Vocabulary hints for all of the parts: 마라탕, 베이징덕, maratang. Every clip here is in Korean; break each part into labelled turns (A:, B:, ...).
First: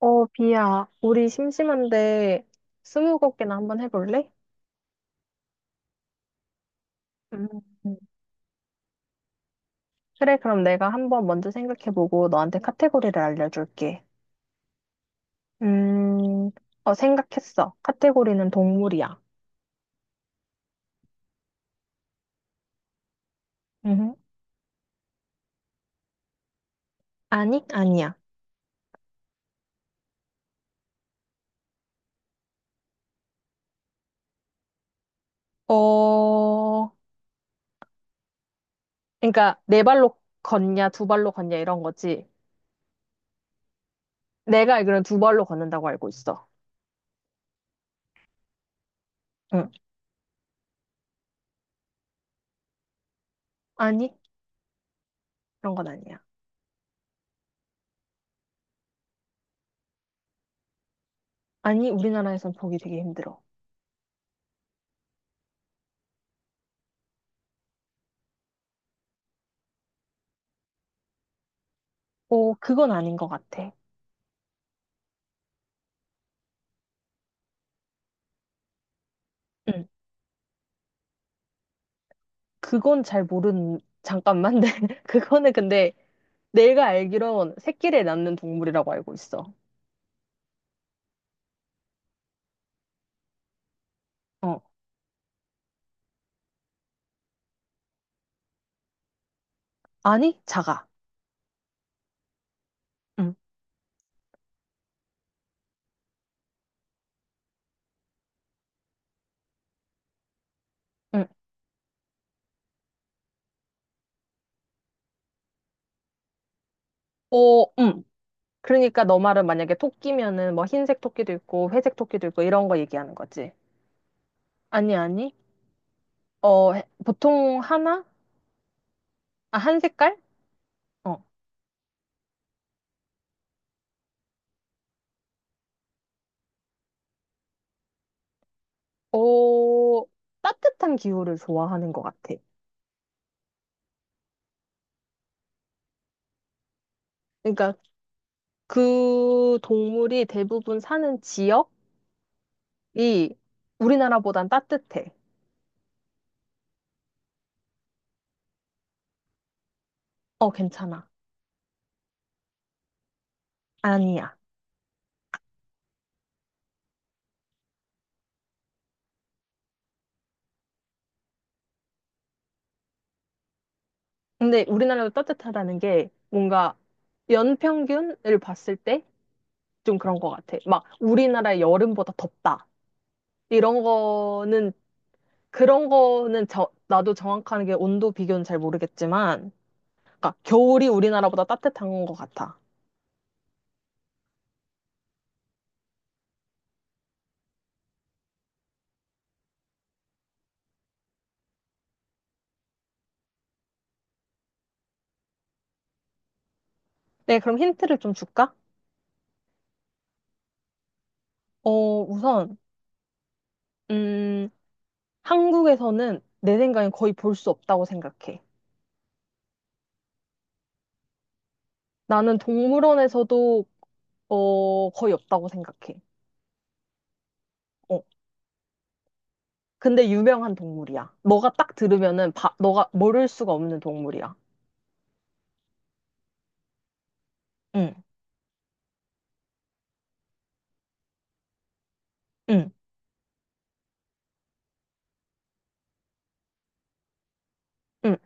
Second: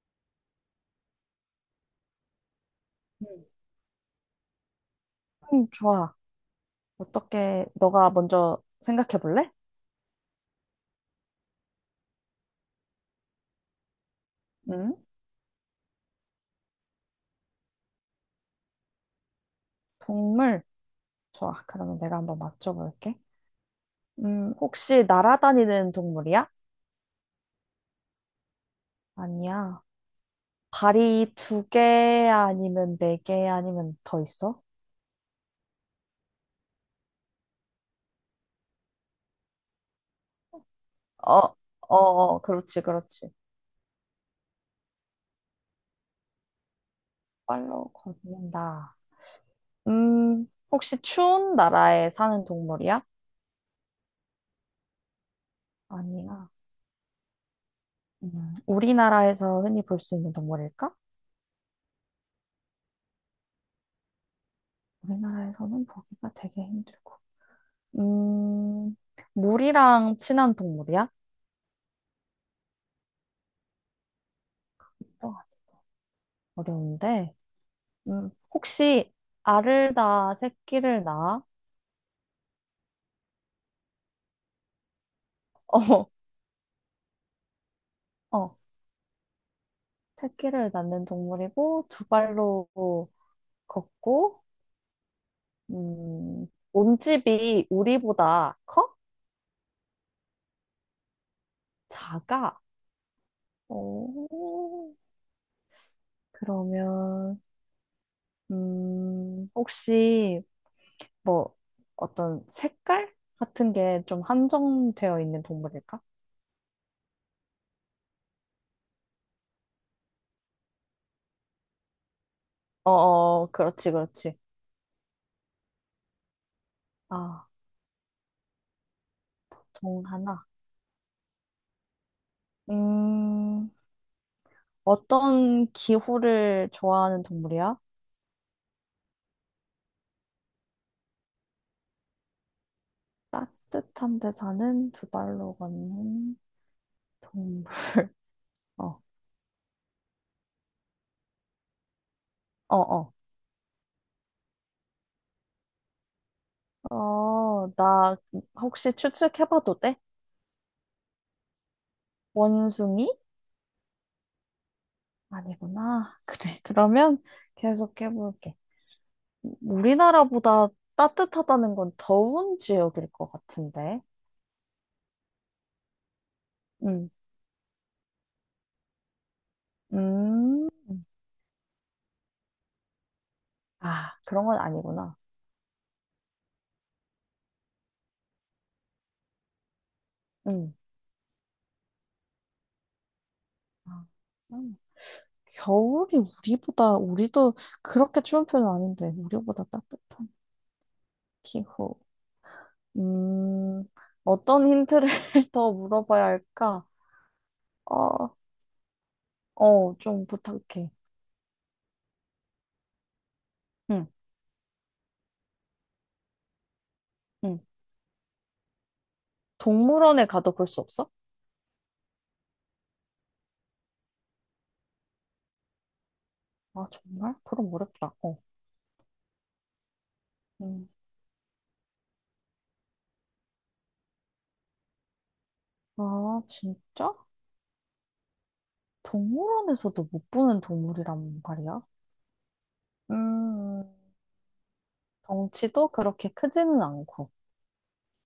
A: 비야, 우리 심심한데
B: 음.
A: 스무고개나 한번 해볼래?
B: 좋아.
A: 음,
B: 어떻게,
A: 음.
B: 너가 먼저 생각해 볼래?
A: 그래, 그럼 내가 한번 먼저 생각해보고 너한테 카테고리를 알려줄게.
B: 음,
A: 음, 생각했어. 카테고리는 동물이야.
B: 동물. 좋아. 그러면 내가 한번 맞춰볼게.
A: 음,
B: 혹시 날아다니는 동물이야?
A: 아니? 아니야.
B: 아니야. 발이 두 개 아니면 네 개 아니면 더 있어?
A: 어, 그러니까 네 발로 걷냐, 두 발로
B: 어,
A: 걷냐
B: 어,
A: 이런 거지.
B: 그렇지, 그렇지.
A: 내가 알기로는 두 발로 걷는다고 알고 있어.
B: 빨로 걷는다.
A: 응.
B: 혹시 추운 나라에 사는 동물이야?
A: 아니? 그런 건 아니야.
B: 아니야. 우리나라에서 흔히 볼 수 있는 동물일까?
A: 아니, 우리나라에선 보기 되게 힘들어.
B: 우리나라에서는 보기가 되게 힘들고. 음, 물이랑 친한 동물이야?
A: 그건 아닌 것 같아.
B: 어, 어려운데. 음, 혹시, 알을 낳아 새끼를 낳아?
A: 그건 잘 모르는, 잠깐만. 네. 그거는 근데 내가 알기론 새끼를 낳는
B: 어, 어,
A: 동물이라고 알고 있어.
B: 새끼를 낳는 동물이고 두 발로 걷고.
A: 어.
B: 음, 몸집이 우리보다 커?
A: 아니, 작아.
B: 작아?
A: 응,
B: 오, 그러면 혹시
A: 응.
B: 뭐 어떤 색깔 같은 게 좀 한정되어 있는 동물일까?
A: 어, 응. 그러니까 너 말은 만약에 토끼면은 뭐 흰색 토끼도 있고 회색 토끼도 있고 이런 거 얘기하는 거지.
B: 그렇지, 그렇지.
A: 아니, 아니.
B: 아,
A: 보통 하나? 아, 한
B: 동
A: 색깔?
B: 하나.
A: 어.
B: 음, 어떤 기후를 좋아하는 동물이야?
A: 어, 따뜻한 기후를 좋아하는 것 같아.
B: 따뜻한 데 사는 두 발로 걷는 동물.
A: 그러니까
B: 어,
A: 그 동물이 대부분 사는 지역이
B: 어, 어.
A: 우리나라보단 따뜻해.
B: 어, 나 혹시 추측해봐도 돼?
A: 어, 괜찮아.
B: 원숭이?
A: 아니야.
B: 아니구나. 그래. 그러면 계속해볼게. 우리나라보다 따뜻하다는 건 더운 지역일 것 같은데.
A: 근데 우리나라도 따뜻하다는 게 뭔가
B: 음,
A: 연평균을 봤을 때 좀 그런 것 같아.
B: 음.
A: 막 우리나라 여름보다 덥다. 이런
B: 아, 그런 건
A: 거는,
B: 아니구나.
A: 그런 거는 나도 정확한 게 온도 비교는 잘 모르겠지만, 그러니까
B: 음.
A: 겨울이 우리나라보다 따뜻한 것 같아.
B: 아, 겨울이 우리도 그렇게 추운 편은 아닌데, 우리보다 따뜻한 기후. 음, 어떤 힌트를 더 물어봐야 할까?
A: 네, 그럼 힌트를 좀
B: 어,
A: 줄까?
B: 어, 좀 부탁해.
A: 어, 우선,
B: 응,
A: 음, 한국에서는 내 생각엔 거의 볼 수
B: 응.
A: 없다고 생각해.
B: 동물원에 가도 볼 수 없어?
A: 나는 동물원에서도, 거의 없다고 생각해.
B: 아, 정말? 그럼
A: 어.
B: 어렵다. 어.
A: 근데 유명한
B: 음.
A: 동물이야. 너가 딱 들으면은 너가 모를 수가 없는 동물이야.
B: 아, 진짜?
A: 응,
B: 동물원에서도 못 보는 동물이란 말이야?
A: 응,
B: 음, 덩치도 그렇게 크지는 않고.
A: 응,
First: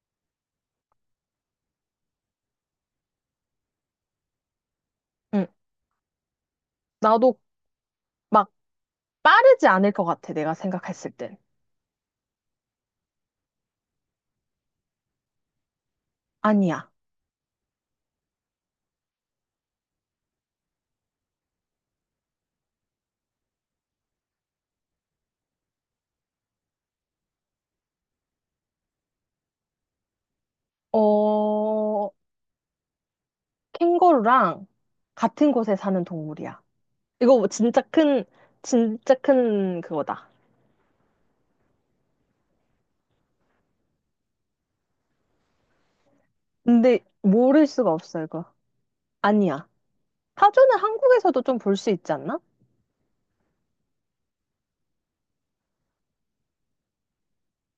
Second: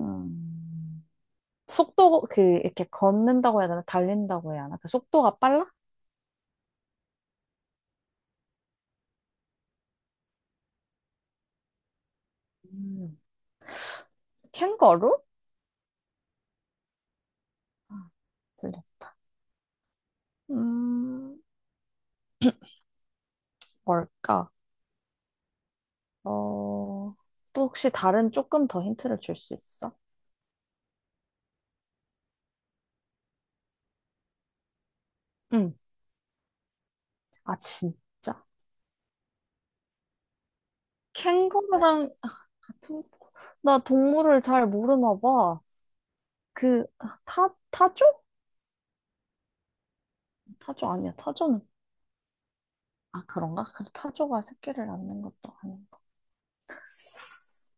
B: 음. 속도, 그, 이렇게 걷는다고 해야 되나? 달린다고 해야 하나? 그 속도가
A: 응.
B: 빨라?
A: 나도 막 빠르지 않을 것 같아. 내가 생각했을 땐.
B: 음, 캥거루?
A: 아니야.
B: 아, 들렸다. 음, 뭘까? 어, 또 혹시 다른 조금 더 힌트를 줄 수 있어?
A: 어, 캥거루랑 같은
B: 응.
A: 곳에 사는 동물이야. 이거 뭐
B: 아,
A: 진짜 큰,
B: 진짜.
A: 진짜 큰 그거다.
B: 캥거루랑 아, 같은, 나 동물을 잘 모르나 봐.
A: 근데 모를 수가
B: 타조?
A: 없어, 이거. 아니야. 타조는
B: 타조 아니야.
A: 한국에서도 좀
B: 타조는,
A: 볼 수 있지 않나?
B: 아, 그런가? 그래, 타조가 새끼를 낳는 것도 아니야.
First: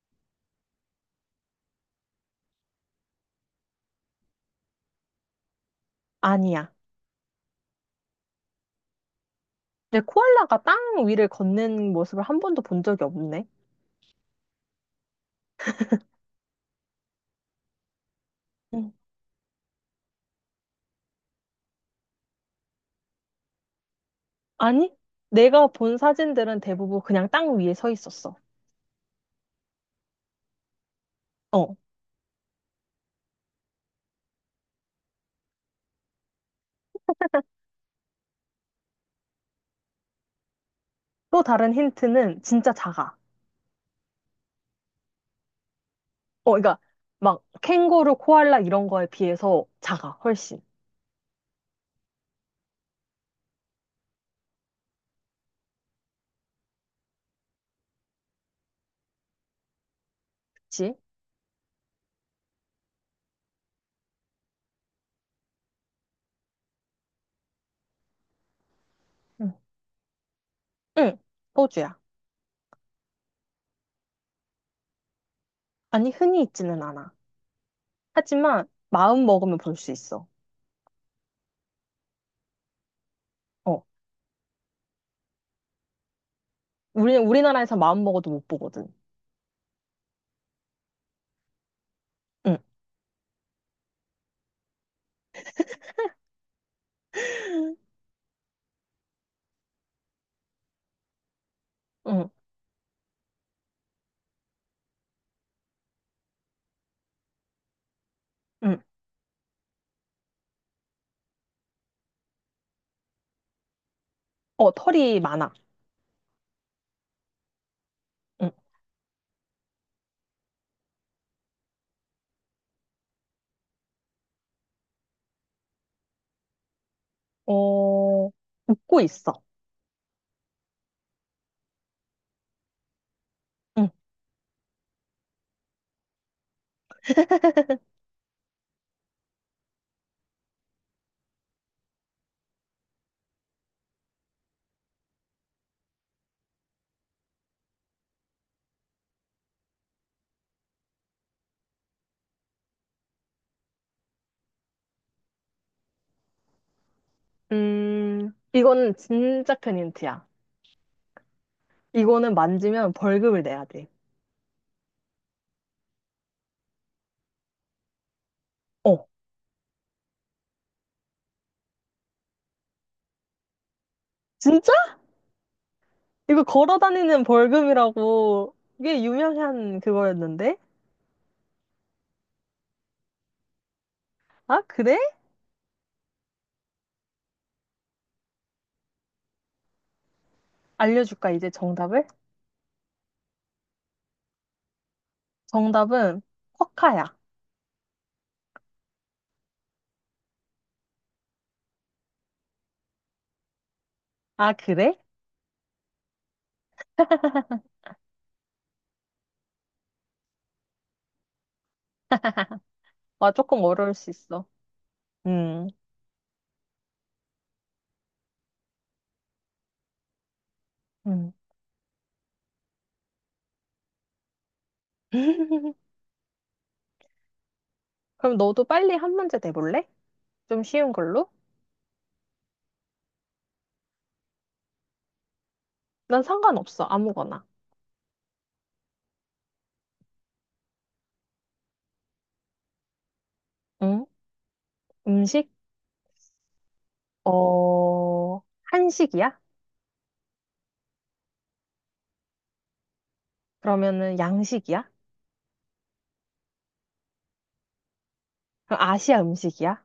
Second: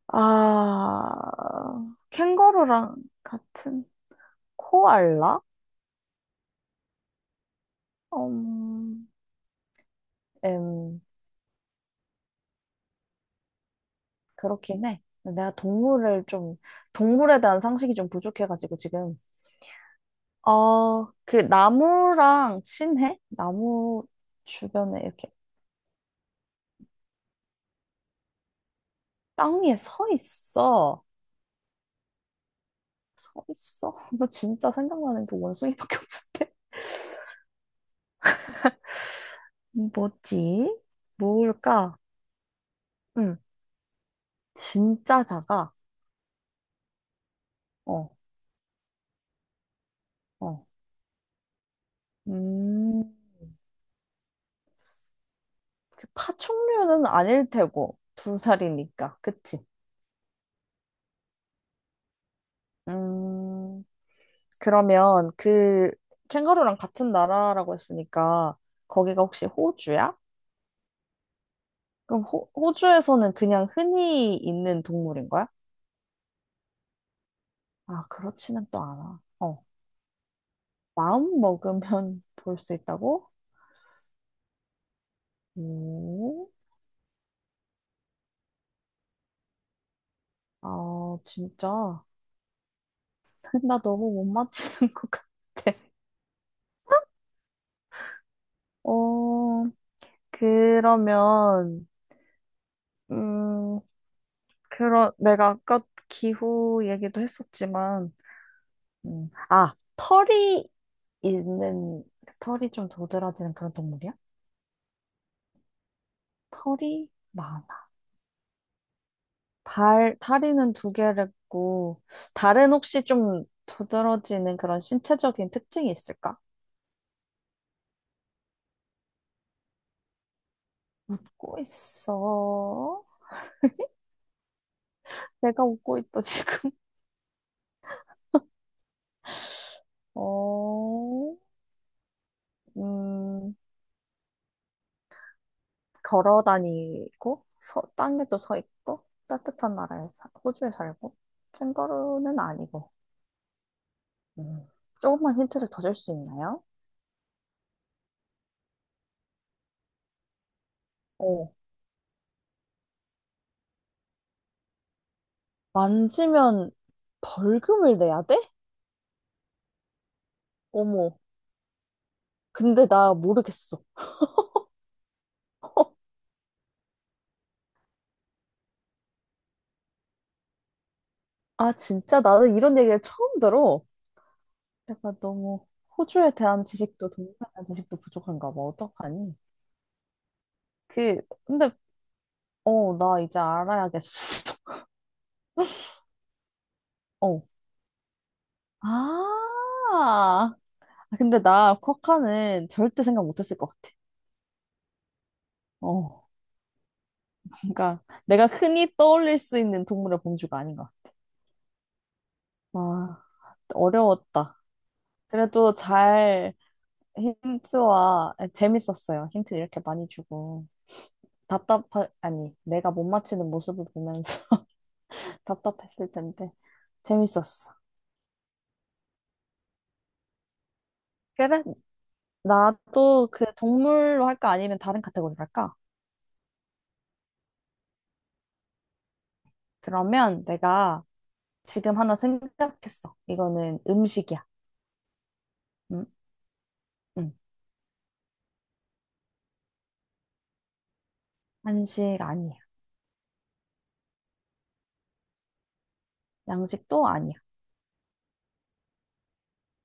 B: 아, 캥거루랑 같은 코알라?
A: 아니야.
B: 음,
A: 내 코알라가 땅
B: 음,
A: 위를 걷는 모습을 한 번도 본 적이 없네.
B: 그렇긴 해. 동물에 대한 상식이 좀 부족해가지고 지금. 어, 그 나무랑 친해? 나무
A: 아니,
B: 주변에 이렇게
A: 내가 본 사진들은 대부분 그냥 땅 위에 서 있었어.
B: 땅 위에 서 있어.
A: 어.
B: 서 있어? 나 진짜 생각나는 게 원숭이밖에 없는데. 뭐지?
A: 또 다른
B: 뭘까?
A: 힌트는 진짜 작아.
B: 응, 진짜 작아.
A: 그러니까 막
B: 어,
A: 캥거루, 코알라 이런 거에 비해서 작아, 훨씬.
B: 어. 음, 그 파충류는 아닐 테고, 두 살이니까. 그치?
A: 그치?
B: 음, 그러면 그 캥거루랑 같은 나라라고 했으니까, 거기가 혹시
A: 응.
B: 호주야?
A: 응, 호주야.
B: 그럼 호주에서는 그냥 흔히 있는 동물인 거야?
A: 아니, 흔히 있지는 않아.
B: 아,
A: 하지만
B: 그렇지는 또 않아.
A: 마음 먹으면
B: 어,
A: 볼 수 있어.
B: 마음 먹으면 볼 수 있다고?
A: 어.
B: 오,
A: 우리나라에서 마음 먹어도 못 보거든.
B: 아, 진짜.
A: 응,
B: 나 너무 못 맞히는 것 같아. 어, 그러면,
A: 응,
B: 음, 그런 내가 아까 기후 얘기도 했었지만,
A: 응.
B: 아, 털이 있는, 털이 좀 도드라지는 그런 동물이야?
A: 어, 털이 많아.
B: 털이 많아.
A: 응.
B: 발, 다리는 두 개를 있고, 다른 혹시 좀 도드라지는 그런 신체적인 특징이 있을까?
A: 어, 웃고 있어.
B: 웃고 있어.
A: 응.
B: 내가 웃고 있다, 지금. 어, 음, 걸어 다니고 서, 땅에도 서 있고 따뜻한 나라에 사, 호주에 살고 캥거루는 아니고 음. 조금만 힌트를 더 줄 수 있나요?
A: 이건 진짜 큰 힌트야.
B: 어,
A: 이거는 만지면 벌금을 내야 돼.
B: 만지면 벌금을 내야 돼?
A: 어.
B: 어머, 근데 나 모르겠어.
A: 진짜? 이거 걸어 다니는 벌금이라고 이게 유명한 그거였는데?
B: 아 진짜 나는 이런 얘기를 처음 들어.
A: 아, 그래?
B: 내가 너무 호주에 대한 지식도 동남아에 대한 지식도 부족한가 봐. 어떡하니? 그
A: 알려줄까, 이제
B: 근데
A: 정답을?
B: 어 나 이제 알아야겠어.
A: 정답은 쿼카야.
B: 어. 아 아, 근데 나 쿼카는 절대 생각 못했을 것 같아.
A: 아, 그래?
B: 어, 그러니까 내가 흔히 떠올릴 수 있는 동물의 범주가 아닌 것 같아. 와,
A: 아, 조금 어려울 수 있어.
B: 어려웠다.
A: 음,
B: 그래도 잘 힌트와 아, 재밌었어요. 힌트 이렇게 많이 주고
A: 음.
B: 답답하 아니 내가 못 맞히는 모습을 보면서 답답했을 텐데 재밌었어.
A: 그럼 너도 빨리 한 문제 내볼래? 좀 쉬운 걸로?
B: 그래, 나도 그 동물로 할까 아니면 다른 카테고리로 할까?
A: 난 상관없어, 아무거나.
B: 그러면 내가 지금 하나 생각했어. 이거는
A: 응?
B: 음식이야.
A: 음식?
B: 음, 음.
A: 한식이야?
B: 한식 아니야.
A: 그러면은 양식이야?
B: 양식도 아니야.
A: 그럼 아시아 음식이야?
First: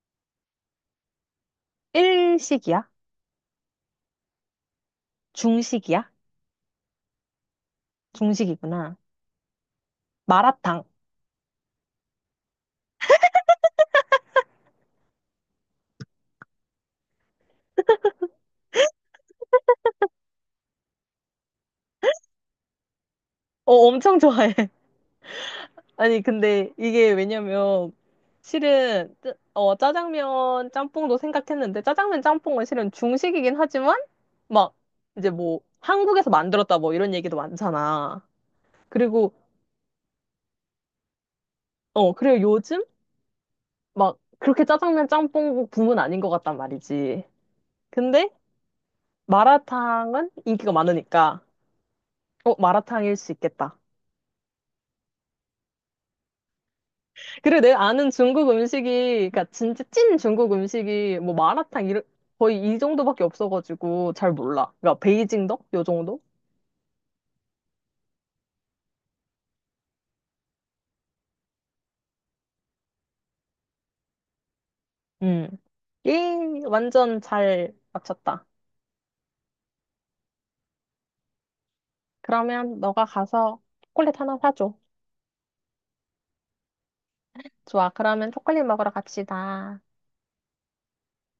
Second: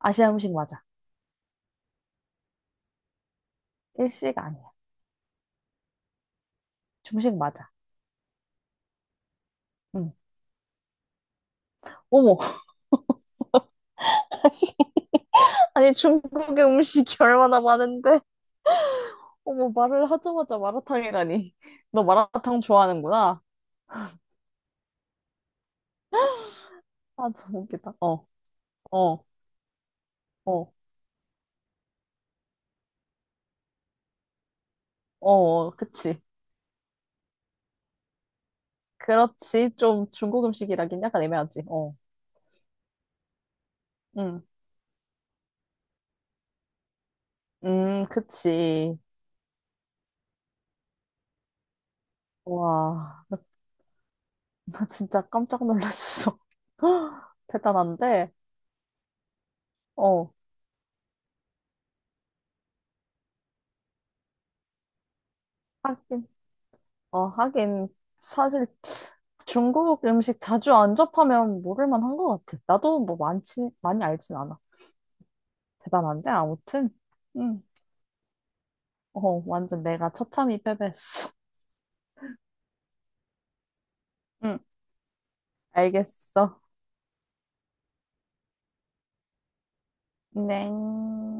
B: 아시아 음식 맞아.
A: 일식이야?
B: 일식 아니야.
A: 중식이야?
B: 중식 맞아.
A: 중식이구나.
B: 응.
A: 마라탕.
B: 어머, 아니 중국의 음식이 얼마나 많은데? 어머, 말을 하자마자 마라탕이라니. 너 마라탕 좋아하는구나.
A: 어, 엄청 좋아해. 아니, 근데 이게
B: 아, 너무
A: 왜냐면,
B: 웃기다. 어,
A: 실은,
B: 어,
A: 짜장면
B: 어,
A: 짬뽕도 생각했는데, 짜장면 짬뽕은 실은 중식이긴 하지만, 막, 이제 뭐,
B: 그치.
A: 한국에서 만들었다 뭐 이런 얘기도 많잖아. 그리고,
B: 그렇지. 좀 중국 음식이라긴 약간 애매하지.
A: 그리고 요즘, 막,
B: 응,
A: 그렇게 짜장면 짬뽕 붐은 아닌 것 같단 말이지. 근데,
B: 그치.
A: 마라탕은 인기가 많으니까, 마라탕일
B: 와,
A: 수
B: 나,
A: 있겠다.
B: 나 진짜 깜짝 놀랐어.
A: 그래, 내가 아는
B: 대단한데?
A: 중국 음식이, 그니까 진짜 찐
B: 어,
A: 중국 음식이 뭐 마라탕 이런 거의 이 정도밖에 없어가지고 잘 몰라. 그러니까 베이징덕 요 정도?
B: 하긴. 어, 하긴, 사실 중국 음식 자주 안 접하면 모를 만한 것 같아. 나도 뭐 많지, 많이 알진 않아.
A: 음.
B: 대단한데,
A: 예,
B: 아무튼.
A: 완전
B: 응.
A: 잘 맞췄다.
B: 어, 완전 내가 처참히 패배했어.
A: 그러면 너가 가서 초콜릿 하나
B: 응,
A: 사줘.
B: 알겠어.
A: 좋아, 그러면 초콜릿 먹으러 갑시다.
B: 네.